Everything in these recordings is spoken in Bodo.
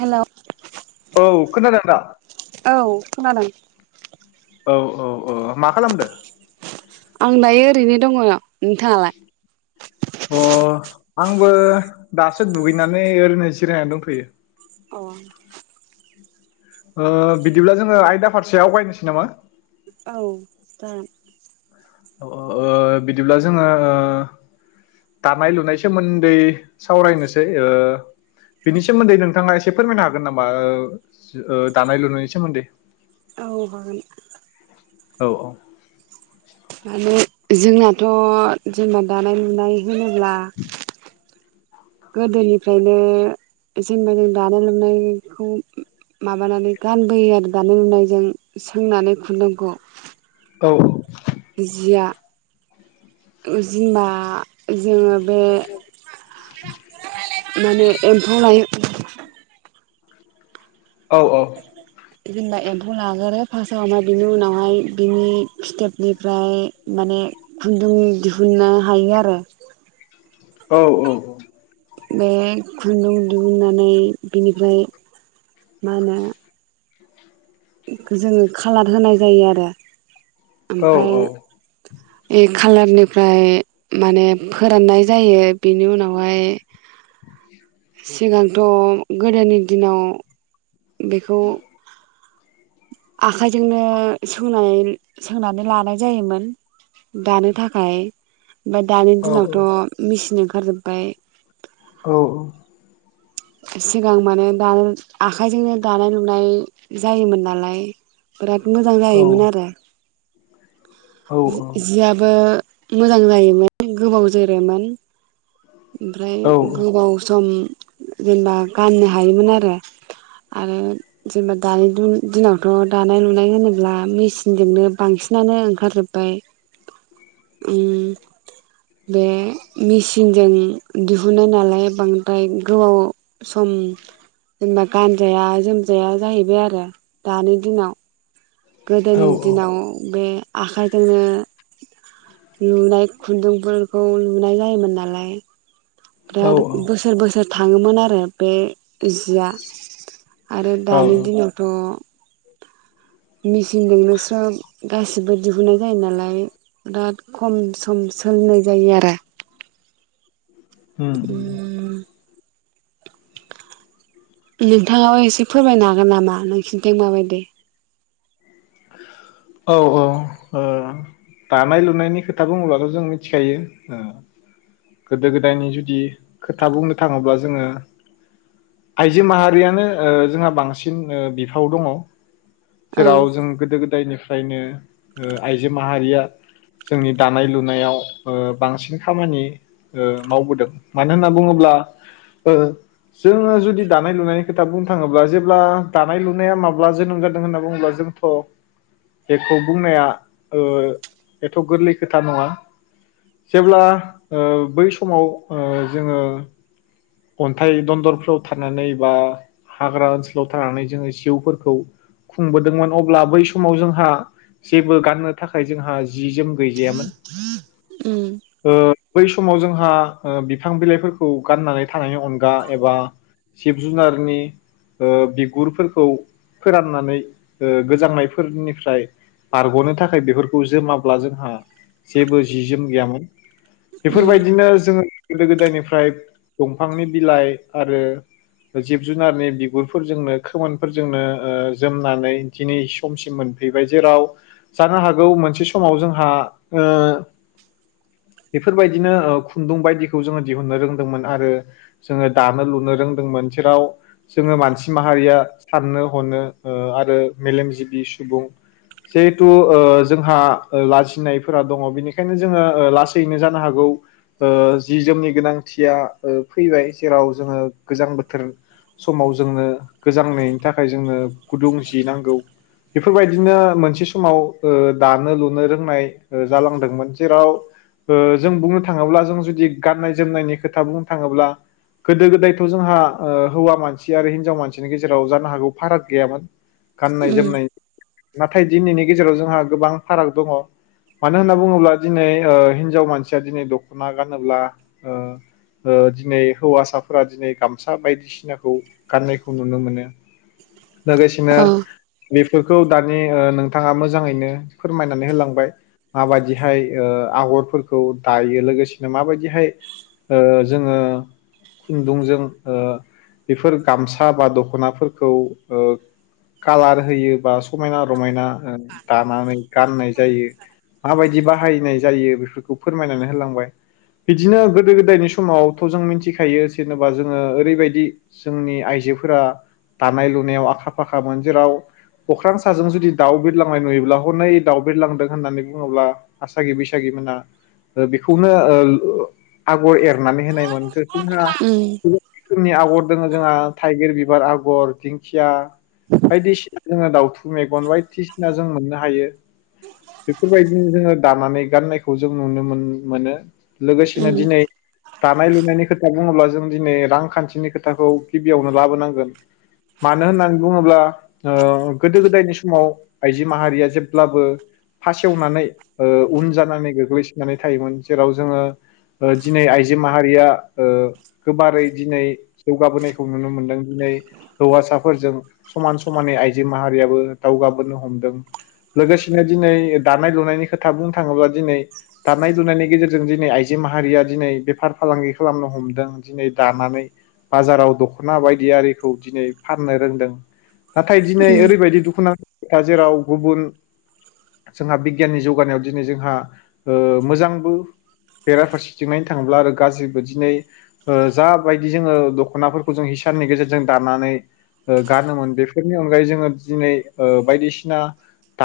हेलौ औ खोनादोंदा? औ खोनादों। औ औ ओ मा खालामदो? आं दायो ओरैनो दङ नोंथाङालाय? अ आंबो दासो दुगैनानै ओरैनो जिरायनानै दंथयो। अ ओ बिदिब्ला जोङो आयदा फारसे आवगायनोसै नामा? औ जागोन ओ बिदिब्ला जोङो ओ दानाय लुनाय सोमोन्दै सावरायनोसै ओ बिनि सोमोन्दै नोंथाङा एसे फोरमायनो हागोन नामा? ओ ओ दानाय लुनायनि सोमोन्दै। औ हागोन। औ अ माने जोंनाथ' जेनबा दानाय लुनाय होनोब्ला गोदोनिफ्रायनो जेनेबा जों दानाय लुनाय खौ माबानानै गानबोयो आरो दानाय लुनायजों सोंनानै खुन्दुंखौ। औ औ जिया जिमा जोङो बे माने एम्फौ लायो [inaudible] औ, औ। जेनेबा एम्फौ लागोरो फार्स्टआवनो बिनि उनावहाय बिनि फिथोबनिफ्राय माने खुन्दुं दिहुननो हायो आरो। औ औ बे खुन्दुं दिहुननानै बिनिफ्राय मा होनो इखो जोङो खालार होनाय जायो आरो औ ओमफ्राय औ बे खालारनिफ्राय माने फोराननाय जायो बेनि उनावहाय [inaudible] सिगांथ गोदोनि दिनाव बेखौ आखाइजोंनो सोंनाय सोंनानै लानाय जायोमोन दानो थाखाय। ओमफाय दानि औ दिनावथ' मिसिन ओंखारजोबबाय औ अ सिगां माने दाल आखाइजोंनो दानाय लुनाय जायोमोन नालाय बिराद मोजां जायोमोन आरो जियाबो मोजां जायोमोन गोबाव जोरोमोन ओमफ्राय गोबाव सम जेनेबा गाननो हायोमोन आरो आरो जेनबा दानि दिन-दिनावथ दानाय लुनाय होनोब्ला मिसिनजोंनो बांसिनानो ओंखारजोब्बाय उम बे मिसिन जों दिहुन्नाय नालाय बांद्राय गोबाव सम जेनेबा गानजाया जोमजाया जाहैबाय आरो दानि दिनाव औ गोदोनि दिनाव बे आखायजोंनो लुनाय खुन्दुंफोरखौ लुनाय जायोमोन नालाय औ औ [unintelligible] बोसोर बोसोर थाङोमोन आरो बे जिया। आरो औ औ दानि दिनावथ मिसिजोंनो स्रोब गासिबो दिहुननाय जायो नालाय बिराद खम सम सोलिनाय जायो आरो उम [inaudible] नोंथाङाबो एसे फोरमायनो हागोन नामा नोंसिनिथिं माबायदि? औ औ ओ दानाय लुनायनि खोथा बुङोब्लाथ' जों मिथिखायो गोदो गोदायनि जुदि खोथा बुंनो थाङोब्ला जोङो आइजो माहारियानो ओ जोंहा बांसिन ओ बिफाव दङ। औ जेराव जों गोदो गोदायनिफ्रायनो ओ आइजो माहारिया जोंनि दानाय लुनायाव ओ बांसिन खामानि ओ मावबोदों मानो होनना बुङोब्ला ओ जोङो जुदि दानाय लुनायनि खोथा बुंनो थाङोब्ला जेब्ला दानाय लुनाया माब्ला जोनोम जादों होनना बुङोब्ला जोंथ' बेखौ बुंनाया ओ एथ' गोरलै खोथा नङा जेब्ला ओ बै समाव ओ जोङो अन्थाइ दन्दरफ्राव थानानै बा हाग्रा ओनसोलाव थानानै जोङो जिउफोरखौ खुंबोदोंमोन अब्ला बै समाव जोंहा जेबो गाननो थाखाय जोंहा जि जोम गैजायामोन उम ओ बै समाव जोंहा ओ बिफां बिलाइफोरखौ गाननानै थानायनि अनगा एबा जिब जुनारनि ओ बिगुरफोरखौ फोराननानै ओ गोजांनाय फोरनिफ्राय बारग'नो थाखाय बेफोरखौ जोमाब्ला जोंहा जेबो जि जोम गैयामोन। उम बेफोरबायदिनो जोङो गोदो गोदायनिफ्राय दंफांनि बिलाइ आरो जिब जुनारनि बिगुरफोरजोंनो खोमोनफोरजोंनो ओ जोमनानै दिनै समसिम मोनफैबाय जेराव जानो हागौ मोनसे समाव जोंहा ओ बेफोरबायदिनो ओ खुन्दुं बायदिखौ जोङो दिहुननो रोंदोंमोन। आरो जोङो दानो लुनो रोंदोंमोन जेराव जोङो मानसि माहारिया साननो हनो ओ आरो मेलेमजिबि सुबुं जेहेथु ओ जोंहा ओ लाजिनायफोरा दङ बेनिखायनो जोङो ओ लासैनो जानो हागौ ओ जि जोमनि गोनांथिया ओ फैबाय जेराव जोङो गोजां बोथोर समाव जोंनो गोजांनायनि थाखाय जोंनो गुदुं जि नांगौ बेफोरबायदिनो मोनसे समाव ओ दानो लुनो रोंनाय ओ जालांदोंमोन जेराव ओ जों बुंनो थाङोब्ला जों जुदि गाननाय जोमनायनि खोथा बुं थाङोब्ला गोदो गोदायथ' जोंहा ओ हौवा मानसि आरो हिनजाव मानसिनि गेजेराव जानो हागौ फाराग गैयामोन। गाननाय उम जोमनाय नाथाय दिनैनि गेजेराव जोंहा गोबां फाराग दङ मानो होनना बुङोब्ला दिनै ओ हिनजाव मानसिया दिनै दख'ना गानोब्ला ओ ओ दिनै हौवासाफोरा दिनै गामसा बायदिसिनाखौ गाननायखौ नुनो मोनो। लोगोसेनो औ बि बेखौ दानि ओ नोंथाङा मोजाङैनो फोरमायनानै होलांबाय माबायदिहाय ओ आगरफोरखौ दायो लोगोसेनो माबायदिहाय ओ जोङो खुन्दुंजों ओ बेफोर गामसा बा दखनाफोरखौ ओ कालार होयो बा समायना रमायना ओ दानानै गाननाय जायो माबायदि बाहायनाय जायो बेफोरखौ फोरमायनानै होलांबाय बिदिनो गोदो नि समावथ' जों मिनथिखायो जेनेबा जोङो ओरैबायदि जोंनि आइजोफोरा दानाय लुनायाव आखा फाखामोन जेराव अख्रां साजों जुदि दाउ बिरलांनाय नुयोब्ला हनै दाउ बिरलांदों होननानै बुङोब्ला आसागि बैसागि मोना ओ बेखौनो ओ आगर एरनानै होनाय मोनखो जोंहा उम गोबां रोखोमनि आगर दोङो जोंहा थाइगिर बिबार आगर, दिंखिया बायदिसिना दाउथु मेगन बायदिसिना जों मोननो हायो बेफोरबायदिनो जोङो दानानै गाननायखौ जों नुनो मोन मोनो लोगोसेनो उम दिनै दानाय लुनायनि खोथा बुङोब्ला जों दिनै रांखान्थिनि खोथाखौ गिबियावनो लाबोनांगोन मानो होननानै बुङोब्ला ओ गोदो गोदायनि समाव आइजो माहारिया जेब्लाबो फासेवनानै ओ उन जानानै गोग्लैसोनानै थायोमोन जेराव जोङो ओ दिनै आइजो माहारिया ओ गोबारै दिनै जौगाबोनायखौ नुनो मोनदों दिनै हौवासाफोरजों समान समानै आइजो माहारियाबो दावगाबोनो हमदों लोगोसेनो दिनै दानाय लुनायनि खोथा बुंनो थाङोब्ला दिनै दानाय लुनायनि गेजेरजों दिनै आइजो माहा रिया दिनै बेफार फालांगि खालामनो हमदों दिनै दानानै बाजाराव दखना बायदि आरिखौ दिनै फाननो रोंदों नाथाय दिनै उम ओरैबायदि दुखुनां दा जेराव गुबुन जोंहा बिगियाननि जौगानायाव दिनै जोंहा ओ मोजांबो बेराफारसे थाङोब्ला आरो गाज्रिबो दिनै ओ जाबायदि जोङो दख'नाफोरखौ जों हिसाननि गेजेरजों दानानै ओ गानोमोन बेफोरनि अनगायै जोङो दिनै ओ बायदिसिना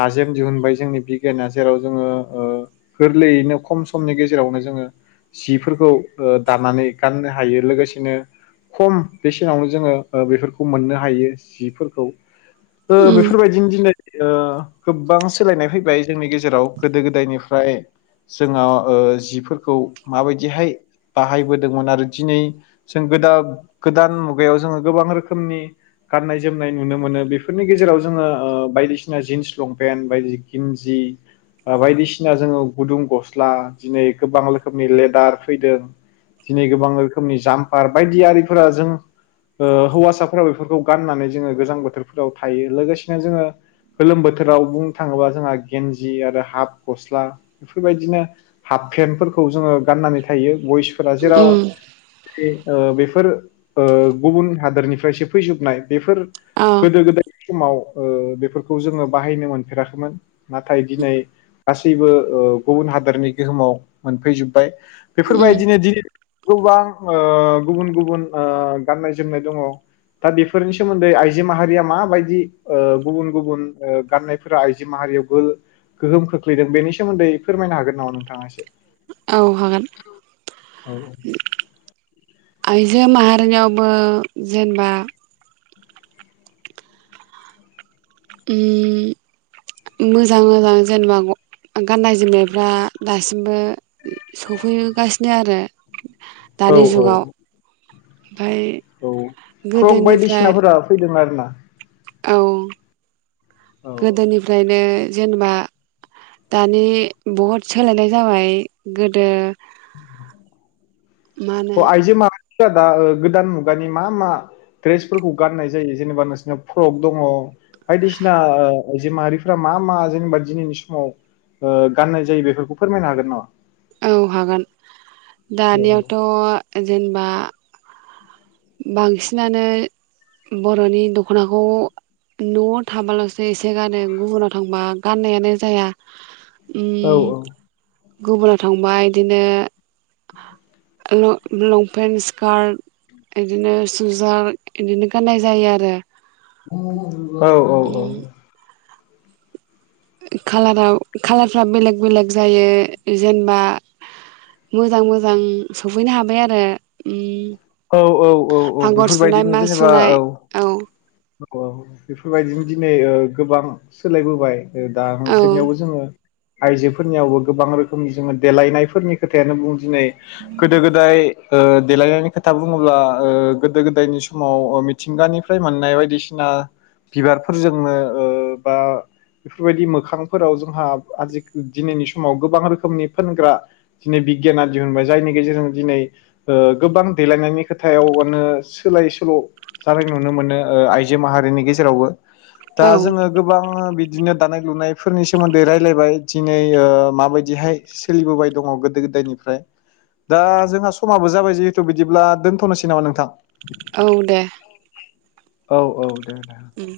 दाजेम दिहुनबाय जोंनि बिगियाना जेराव जोङो ओ गोरलैयैनो खम समनि गेजेरावनो जोङो जिफोरखौ ओ दानानानै गाननो हायो लोगोसेनो खम बेसेनावनो जोङो ओ बेफोरखौ मोननो हायो जिफोरखौ। ओ उम बेफोरबायदिनो दिनै ओ गोबां सोलायनाय फैबाय जोंनि गेजेराव गोदो गोदायनिफ्राय जोंहा ओ जिफोरखौ माबायदिहाय बाहायबोदोंमोन आरो दिनै जों गोदा गोदान मुगायाव जोङो गोबां रोखोमनि गाननाय जोमनाय नुनो मोनो बेफोरनि गेजेराव जोङो ओ बायदिसिना जिन्स लंपेन्ट बायदि गिन्जि बा बायदिसिना जोङो गुदुं गस्ला दिनै गोबां रो रोखोमनि लेदार फैदों दिनै गोबां रोखोमनि जामफार बायदि आरिफोरा जों ओ हौवासाफोरा बेफोरखौ गाननानै जोंङो गोजां बोथोरफोराव थायो लोगोसेनो जोंङो गोलोम बोथोराव बुंनो थांङोबा जोंहा गेन्जि आरो हाफ गस्ला बेफोरबायदिनो हाफ पेन्टफोर खौ जोंङो गाननानै थायो। बयसफोरा जेराव उम ओ बेफोर ओ गुबुन हादरनिफ्रायसो फैजोबनाय बेफोर औ गोदो गोदाय समाव ओ बेफोरखौ जोंङो बाहायनो मोनफेराखैमोन नाथाय दिनै गासैबो ओ गुबुन हादरनि गोहोमाव मोनफैजोब्बाय उम बेफोरबायदिनो दि गोबां ओ गुबुन गुबुन ओ गाननाय जोमनाय दंङ दा बेफोरनि सोमोन्दै आइजो माहारिया माबायदि ओ गुबुन गुबुन ओ गाननायफोरा ओ आइजो माहारियाव गोल गोहोम खोख्लैदों बेनि सोमोन्दै फोरमायनो हागोन नामा नोंथांङा एसे? औ हागोन औ आयजो माहारिनिङावबो जेनेबा उम मोजां मोजां जेनेबा ग गाननाय जोमनायफ्रा दासिमबो सफैगासिनो आरो दानि औ औ जुगाव ओमफाय औ फ्रक गोदोनिफ्राय बायदिसिनाफोरा फैदों आरो ना? [inaudible] औ गोदोनिफ्रायनो जेनेबा दानि बहुद सोलायनाय जाबाय गोदो [inaudible] मा होनो अ आइजो मा [unintelligible] गोदान मुगानि मा मा ड्रेसफोरखौ गाननाय जायो जेनेबा नोंसिरनाव फ्रक दंङ। बायदिसिना ओ आइजो माहारिफ्रा मा मा जेनेबा दिनैनि समाव ओ गाननाय जायो बेफोरखौ फोरमायनो हागोन नामा औ हागोन दानियावथ जेनेबा बांसिनानो बरनि दखनाखौ नआव थाबालासो एसे गानो गुबुनाव थांबा गाननायानो जाया उम औ गुबुनाव थांबाय इदिनो ल-लंपेन्ट स्कार्ट इदिनो सुजार इदिनो गाननाय जायो आरो औ औ औ खाालाराव कालारफ्रा बेलेग बेलेग जायो जेनेबा मोजां मोजां सफैनो हाबाय आरो उम औ औ औ औ आगर सुनाय बेफोरबायदिनो मा जेनेबा सुनाय औ औ औ बेफोरबायदिनो दिनै ओ गोबां सोलायबोबाय दा औ नोंसोरनियावबो जोंङो आइजोफोरनियावबो गोबां रोखोमनि जोंङो देलायनायफोरनि खोथायानो बुं दिनै गोदो गोदाय ओ देलायनायनि [unintelligible] खोथा बुंङोब्ला ओ गोदो गोदायनि समाव ओ मिथिंगानिफ्राय मोननाय बायदिसिना बिबारफोरजोंनो ओ बा बेफोरबायदि मोखांफोराव जोंहा आजि दिनैनि समाव गोबां रोखोमनि फोनग्रा दिनै बिगियाना दिहुनबाय जायनि गेजेरजों दिनै ओ गोबां देलायनायनि खोथायावनो सोलाय सोल' जानाय नुनो मोनो ओ आइजो माहारिनि गेजेरावबो दा औ जोंङो गोबां बि बिदिनो दानाय लुनायफोरनि सोमोन्दै रायलायबाय दिनै ओ माबायदिहाय सोलिबोबाय दङ गोदो गोदायनिफ्राय दा जोंहा समाबो जाबाय जि थ बिदिब्ला दोनथनोसै नामा नोंथां? औ दे। औ औ दे ना उम